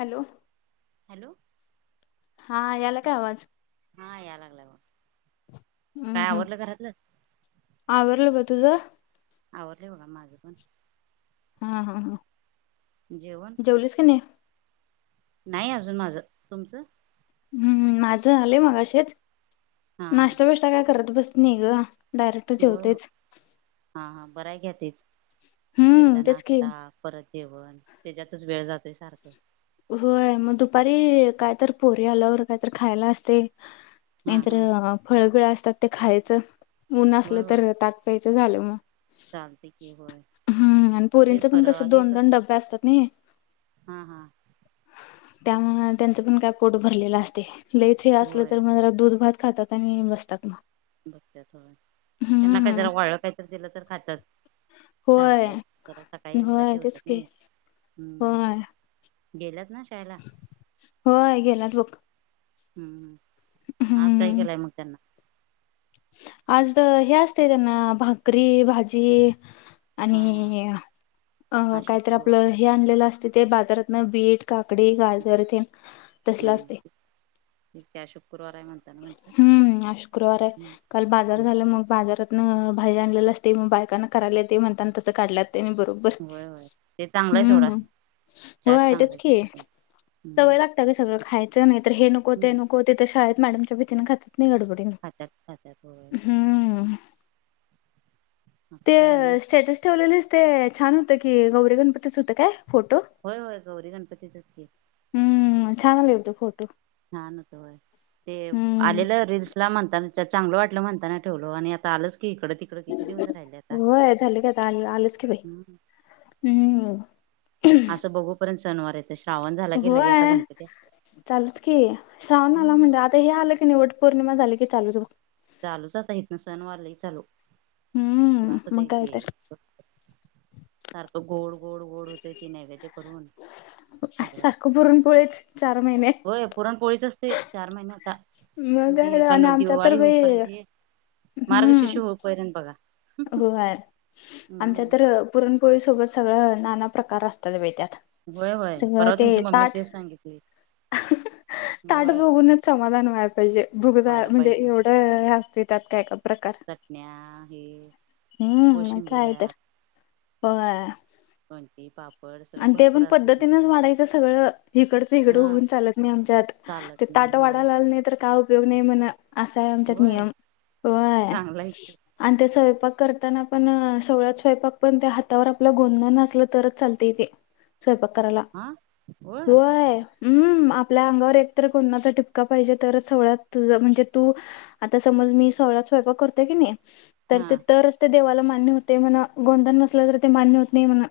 Hello. Hello. हा याला काय आवाज? हा याय लागलाय. हम् हम्म आवरला बघ तुझं. आवरले बघा माझे पण हा हा ह. जेवण नाही अजून माझ तुमचं. हम्म माझं झालंय मगाशीच हा हा नाश्ता विष्टा काय करत बस नाही ग. डायरेक्ट होय जेवतेच हां हां बरा घ्या तेच हम्म एकदा तेच की नाश्ता परत जेवण त्याच्यातच वेळ जातोय सारखं. होय मग दुपारी कायतर पोरी आल्यावर कायतर खायला असते. हा नाहीतर हा फळबीळ असतात ते खायचं ऊन होय असलं होय तर ताक पीयाच झालं मग. चालते की होय हम्म आणि तेच पुरींच पण कस बरं हे दोन दोन डबे असतात ना. हा हा. त्यामुळ त्यांचं पण काय पोट भरलेलं असते लयच हे असलं होय तर मग जरा दूध भात खातात. बसतात मग. बघततथ त्यांना काही हम्म जरा वाळ काहीत दिलं तर खात्यात. होय, चालते त्याला सकाळी एकदा होय तेच जेवतच की नाही हम्म होय, गेलंत ना शाला होय गेलात बघ हम्म आज काय हम्म. केलंय मग त्यांना आज हे असते त्यांना भाकरी भाजी हा हा आणि अ आज कायत शुक्रवार आपलं हे आणलेलं असते ते बाजारातन बीट काकडी गाजर येथे तसला हम्म असते त्या शुक्रवाराय म्हणताना म्हण हम्म शुक्रवार आहे काल बाजार झाला मग बाजारात भाई आणलेलं असते बायकांना करायला ते म्हणताना तसं काढलंत त्यांनी बरोबर होय होय ते चांगलंय सोडा हम् व चाट आहे तेच चांगलं की केलं हम्म. सवय लागते सगळ खायचं नाही तर हे नको ते नको ते तर शाळेत मॅडमच्या भीतीनें खात नाही गडबड खात्यात खात्यात होय हम्म आता ते काय आणि स्टेटस ठेवलेलेस ते छान होतं की गौरी गणपतीच होतं काय फोटो होय होय गौरी गणपतीचचते हम्म छान ल यतो फोटो छान होतय ते हम्म आलेलं रजिस्ट ला म्हणताना चांगलं वाटलं म्हणताना ठेवलं आणि आता आलंच की इकडे हो झाले का आता आलंच की बाई हम् अस बघूपर्यंत सनवार आहे होय चालूच की श्रावण आला हम्म. म्हणजे आता तर हे आलं की निवड पौर्णिमा झा क लूच चालूचच आहेतत ना सण वाारलाही चालू हम्म भास होत मग इ काय तेे तर फक् सारखं गोड गोड गोड होत ती नैवेद्य करून सगळं सारखं पुरणपोळीच चार महिने होय पुरणपोळीच असते चार महिने आता मग जे काय आणि आमच्या तर दिवाळी हो बाई य ये मार्गशिशू हो पर्यंत बघा हो आहे, आमच्यात हम्म तर पुरणपोळी सोबत सगळं नाना प्रकार असतात बाई त्यात. होय होय, सगळं परवा ते तुमची मम्मी ताट तेच सांगितली. ताट होय बघुनच समाधान व्हाय पाहिजे भुक जा व्हायला म्हणजे पाहिजे होय एवढं हे असते त्यात काय काय प्रकार. चटण्या हे. हम्म, म कोशिंबिऱ्या कायतर होय. कोणती पापड सगळं आणि ते भरपूर पण असते पद्धतीनेच तुमचं वाढायचं सगळं, हिकडच हिकडं हा होऊन चालत नाही आमच्यात. चालत ते नाही ताट होय वाढायला आले नाही तर काय उपयोग नाही म्हणा, असा आहे आमच्यात नियम. होय चांगल आहे की. आणि ते स्वयपाक करताना पण सवळ्यात स्वयपाक पण त्या हातावर आपल गोंदण असलं तरच चाल ते येते स्वयपाक करायला, हा होय. हम्म आपल्या अंगावर एकतर गोंदनाचा ठिपका पाहिजे तरच सवळ्यात तुझं म्हणजे तू आता समज मी सोवळ्यात स्वयपाक करतोय की नाही. तर हा ते तरच ते देवाला मान्य होतंय म्हणा, गोंदन नसलं तर ते मान्य होत नाही म्हणा.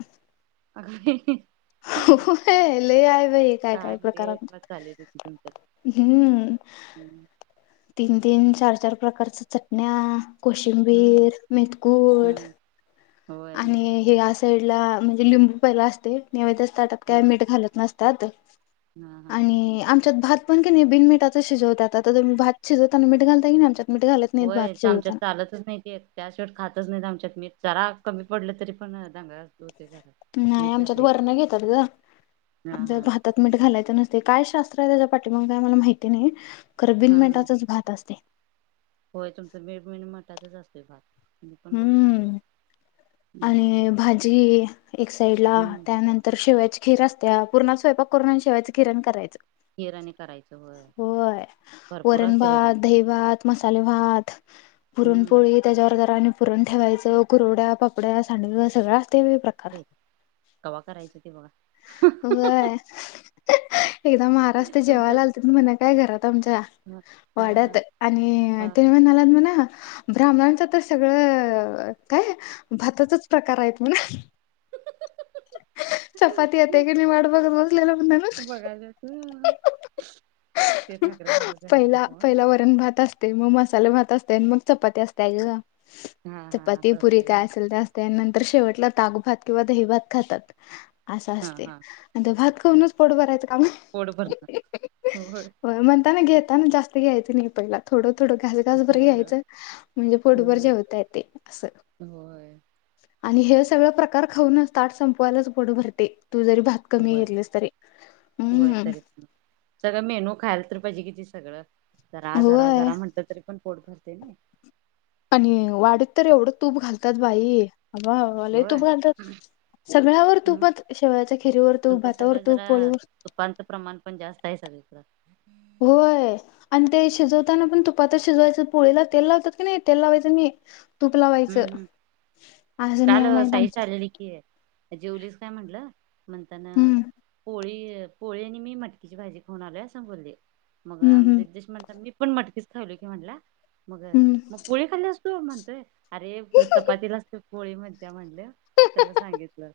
अगदी. होय लई आहे बाई काय काय प्रकार लय आमच्या चालेल तुमच्यात हम्म. हम्म तीन तीन, चार चार प्रकारच्या चटण्या, हम्म कोशिंबीर, मेथकूट. हम्म होय आणि माहिती हे या साईडला म्हणजे लिंबू पहिला असते, नैवेद्यच्या ताटात काय हम्म मीठ घालत नस तात हा हा आणि आमच्यात भात पण की नाही बिन मीठाच शिजवतात आता तुम्ही भात शिजवताना मीठ घालताय की नाही? आमच्यात मीठ घालत नाहीत होय, भात त आमच्यात शिजवताना चालतच नाही ते. त्या शेवट खातच नाहीत आमच्यात मीठ जरा कमी पडलं तरी पण दंगा असतो. नाही आमच्यात वरणं घेतात ग हा आमच्यात हा भात त्यात मीठ घालायच नसते काय शास्त्र आहे त्याच्या पाठीमाग काय मला माहिती नाही खर हा बिन हा मिठाचच भात असतय होय तुमचं बीन मीठाचच असतंय भात मी पण बघितलंय सोडा हम्म हम्म आणि भाजी एक साइडला त्यानं तर शेवयाची खीर असतेया, पुरणाचा स्वयपाक करून आणि शेवायची खीर अन करायचं खीर आणि करायच होय वरण बघ तुम भात, दही भात, मसाले भात, हम्म पुरणपोळी त्याच्यावर जरा आणि पुरण ठेवायचं कुरवड्या, पापड्या, सांडव सगळं आसतंय बाई प्रक बाई कव्हा करायचं ते बघा होय, एकदा महाराज तर तुमच्यात जेवायला आलतेत म्हणा काय घरात आमच्या हा हा वाड्यात हा आणि हा. ते म्हणालन म्हण ब्राह्मणांच तर सगळं काय? भाताचच प्रकार आहेत म्हण चपाती येते की नाही वाट बघत बसलेलो म्हणायलेत बघायला ते ठाकरे महाराज तेन आलतेत नव्ह पहिला वरण भात असते मग मसाले भात असते आणि मग चपाती असते आहे ग हा हा चपाती असं पुरी असते काय होय असेल ते असलं त्यानंतर शेवटला ताकभात किंवा दहीभात खातात असं हा असतय हा मग भात खाऊनच पोट भरायचं काय पोट भरणार. आहे होय म्हणताना घेताना जास्त ते घ्यायच नाही पहिला थोडं, थोडं घास घासभर जरा जरा घ्यायचं म्हणजे पोटभर हा जेवताय ते असं होय आणि हे सगळ प्रकार खाऊनच ताट संपवायलाच पोट भरतंय तू जरी भात कमी होय घेतलीस तरी होय हम्म तरी पण सगळं मेनू खायला तर पाहिजे की ती सगळं, जरा, जरा, होय जरा म्हणट तरी पण पोट भरतय नाही आणि वाडीत तर एवढं तूप घालतात बाई अबाबा लई होय. तूप घाल्यात हम्म. सगळ्यावर हम्म तुपच शेवयाच्या खिरीवर तुप, भातावर तुप, पोळीवर तुपांच प्रमाण पण जास्त आहे सगळीकड होय आणि ते शिजवताना पण तुपातच शिजवायचं पोळीला तेल लावतात की नाही, तेल लावायचं नही तुप हम्म लावायचं, हम्म. असे काल नियम आहेत साईश आमच्यात की जेवलीस काय म्हटलं म्हणताना हम्म पोळी पोळी आणि मी मटकीची भाजी खाऊन आलोय असं सांगायलती मग हम्म हम्म रिद्धेश म्हणाला मी पण मटकीच खायालोय की म्हणला मग हम्म मग पोळी खाल्ल्यास तू म्हणतोय अरे चपातीलाच तर पोळी म्हणत्या म्हणल त्याला सांगितलं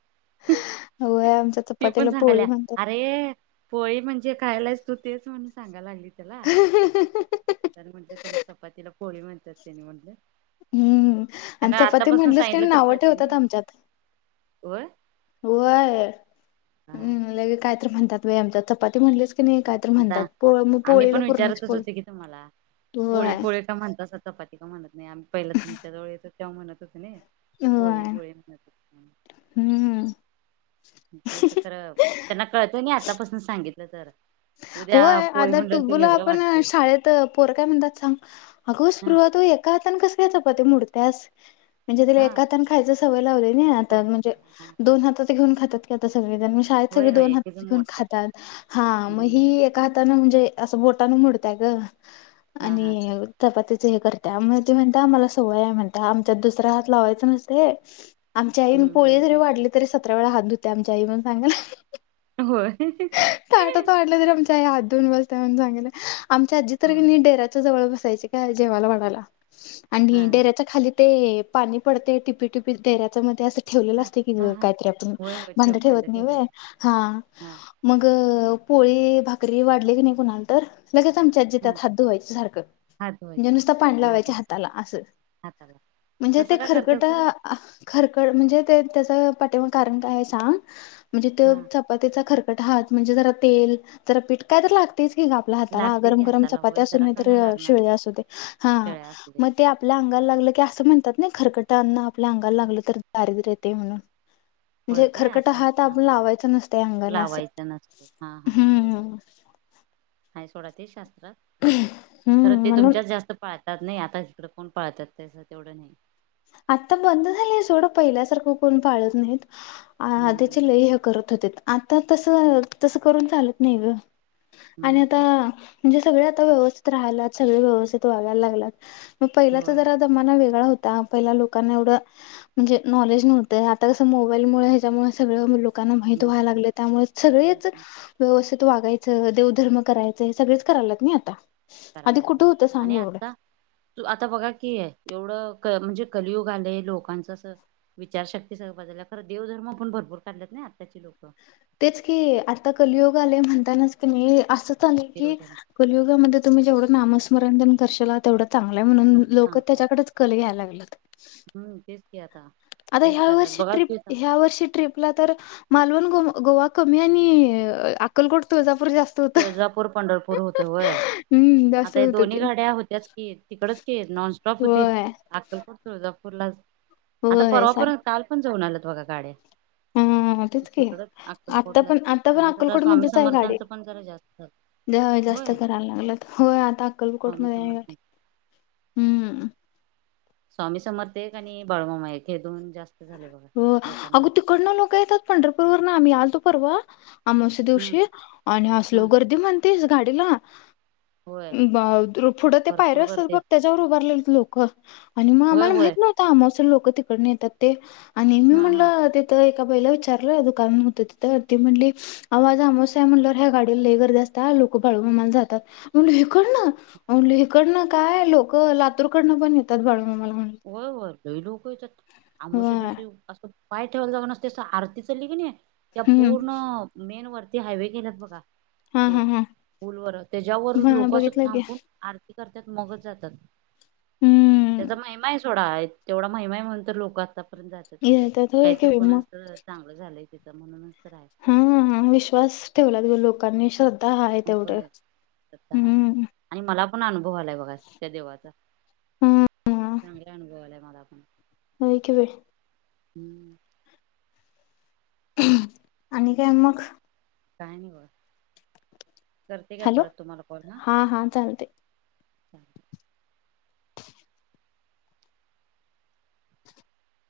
होय आमच्या ती पण चपातीला पोळी सांगाल्या म्हणतात अरे पोळी म्हणजे खायालायस तू तेच म्हणून सांगा लागली त्याला तर म्हटलं त्याला चपातीला पोळी म्हणत्यात तेनी म्हटलं हम्म आणि त्यांना चपाती आतापासून म्हटलीस की सांगितलं तर नाव कळते ठेवतात ना आमच्यात होय. होय हा ह लगे काय काय तर म्हणत्यात बाई आमच्यात चपाती म्हणलीस कनी काय त आता आम्ही पण विचारतच होते की तुम्हाला पोळी होय पोळी का म्हणतासा चपाती का म्हणत नाही आम्ही पहिला तुमच्या जवळ येत तेव्हा म्हणत होतो नइ पोळी, होय पोळी म्हणत हम्म ते तर खरं त्यांना कळतय नाही आतापासून सांगितलं तर उद्या होय पोळी आता म्हणल्यावर ते टुब्बूला वेगळं आपण वाटतंय शाळेत पोर काय म्हणतात सांग अगो हा स्पृहा तू एका हातने कस काय चपाती मोडत्यास म्हणजे तिला हा एका हातन खायच सवय लावलय चपाती नय झाली हा हा दोन हातात घेऊन खातात सगळेजण शाळेत होय सगळे होय दोन एकीच हातात घेऊन मोडतात खात्यात हा म हम्म ती एका हातानं म्हणजे असं बोटानं मोडत्या ग हा हा आणि तेच चपातीच हे करत्या मग ती म्हणत्या आम्हाला सवय आहे म्हणत्या आमच्यात दुसरा हात लावायचं नसतय. आमच्या आईन हम्म पोळी हम्म जरी वाढली तरी सतरा वेळा हात धुत्या आमच्या आई म्हणून सांगल्या. होय ताटात वाढलं तरी आमच्या आई हात धुवून बसत्या म्हणून सांगल्या आमच्या आजी तर होय कनी डेअ आमच्या जवळ बसायची काय जेवायला वाढायला हा आणि हा डेऱ्याच्या खाली ते पाणी पडतय टिपी टिपी डेऱ्याच मग ते असं ठेवलेलं हा असतं की हा ग हा काहीतरी आपण होय होय भांड ठेव ठेवत नाही होय ठेवलेलं हा हा मग पोळी भाकरी वाढली की नाही कुणाला तर लगेच आमची आजी हा त्यात हात धुवायचं सारखं हात म्हणजे धुवायचं नुसतं पाणी हा लावायची हा हाताला असं हाताला म्हणजे ते तसं का करतात खरकट खरं खरकट म्हणजे ते त्याच पाठिमाग कारण काय आहे सांग म्हणजे ते हा चपातीचा खरकट हात म्हणजे जरा तेल जरा पीठ काय तर लागतं तेच कि ग आपल्या हाताला लागते गरम की गरम हाताला चपाती होय असू जरा का नाही लागणार शिळी की असं दे हा शेळ्या असू दे मग ते आपल्या अंगाला लागलं की असं म्हणतात ना खरकट अन्न आपल्या अंगाला लागलं तर दारिद्र येते म्हणून होय म्हणजे काय खरकटा असं आहे हात हा आपण हा लावायचा नसतं या अंगाला असं लावायचं हा हा बरोबर आहे हम्म का सोडात शास्त्र तर हम्म ते म्हणून तुमच्याच जास्त पाळतात नाही आता तिकडं कोण पाळतात त्यास तेवढं नाही. आत्ता बंद झालीय सोडं पहिल्यासारखं कोण पाळत नाहीत. हम्म आधिची लय हे करत होतीत आता हम्म तसं तसं करून चालत नाही ग. आणि हम्म, आता तेच की. म्हणजे सगळे आता व्यवस्थित राह्याल्यात सगळे व्यवस्थित वागयला लागल्यात. मग पहिलाच होय जरा जमना वेगळा होता. पहिला लोकांना एवढं म्हणजे नॉलेज नव्हतं आता कसं मोबाईलमुळे ह्याच्यामुळे सगळं लोकांना माहीत व्हायला नॉलेज लागलंय त्यामुळे सगळीच व्यवस्थित वागायचं देवधर्म करायचं हे सगळीच करायल्यात नाई आता. आधी करायला कुठे तेवढं होत सांग आणि एवढं आता तू आता बघा क आहे एवढं म्हणजे कलियुग आलंय लोकांच असं विचारशक्ती सगळं बाजूला खरं देवधर्म पण भरपूर काढल्यात नाही आत्ताची लोकं तेच की आता कलियुग आलय म्हणतानाच कनी असं चाललय की देवधर्म कलीयुगामध्ये तुम्ही जेवढं नामस्मरण येन करशिला तेवढं चांगलंय म्हणून लोक सांगतात त्याच्याकडेच कल घ्यायला लागल्यात हम्म तेच की आता आता तेच ह्या करतात वर्षी बघा ट्रिप की आता ह्या वर्षी ट्रिप आपला तर मालवण गोवा कमी आणि अक्कलकोट तुळजापूर जास्त होत. तुळजापूर पंढरपूर होते होय हम्म जास्त आता या होत दोन्ही ते गाड्या होत्याच की तिकडंच की नॉनस्टॉप होती. होय अक्कलकोट तुळजापूरला आता होय परवा सार पण काल पण जाऊन आलंत बघा गाड्या हम्म तेच की तिकडच आता अक्कलकोटलाच पण आता पण आणि जरा अक्कलकोट स्वामी मधच आहे गाडी समर्थांचं पण जरा जास्त झालं होय जास्त करायला लागलं तर होय आता अक्कलकोट स्वामी मध्ये गाडी समर्थांच आहे. हम्म स्वामी समर्थ एक आणि बाळुमामा एक हे दोन जास्त झाले बघ हो अग तिकडनं लोक येतात पंढरपूर वर ना आम्ही यालतो परवा अमावास्या हम्म दिवशी आणि असलो हा गर्दी म्हणतेस गाडीला होय पुढं ते पायरे भरपूर असतात गर्दी बघ त्याच्यावर उभारले लोक आणि मग होय आम्हाला होय माहित नव्हतं अमोशाला लोक तिकडं येतात ते आणि मी हा हा म्हटलं तर एका बाईला विचारल दुकान होत तिथं ती म्हणली होती ते आव आज अमावास्या आहे म्हणलं ह्या गाडी लय गर्दी जास्त लोक बाळूमाला जातात मी म्हणटल इकडं न म्हणटली इकडनं काय लोक लातूरकडनं पण येतात बाळूमामा म्हणली होय लय लोक येतात अमावास्या होय दिवशी असं पाय ठेवायला जाग नसतेसं आरती चालली की नाही त्या हम्म पूर्ण मेन वरती हायवे गेलात बघा हा ते हा हा पुलावर त्याच्यावर हा लोक असं बघितलं की थांबून आरती करतात मगच जातात हम्म त्याचा [inaudible] तेवढा महिमा आहे म्हणून तर लोक आत्तापर्यंत जातात त्याच येतात होय काहीत की कोणा मग अस चांगलं झालंय तिथं म्हणूनच तर आहे हा विश्वास ठेवला त लोकांनी श्रद्धा हा आहे तेवढं होय श्रद्धा हाय. हम्म आणि मला पण अनुभव आलाय बघा त्या देवाचा हम्म चांगला अनुभवलाय मला पण होऐ कवे हम्म आणि काय मग काय नाही बघ करते का हॅलो परत तुम्हाला कॉल हा हा चालतय. ह [unintelligible]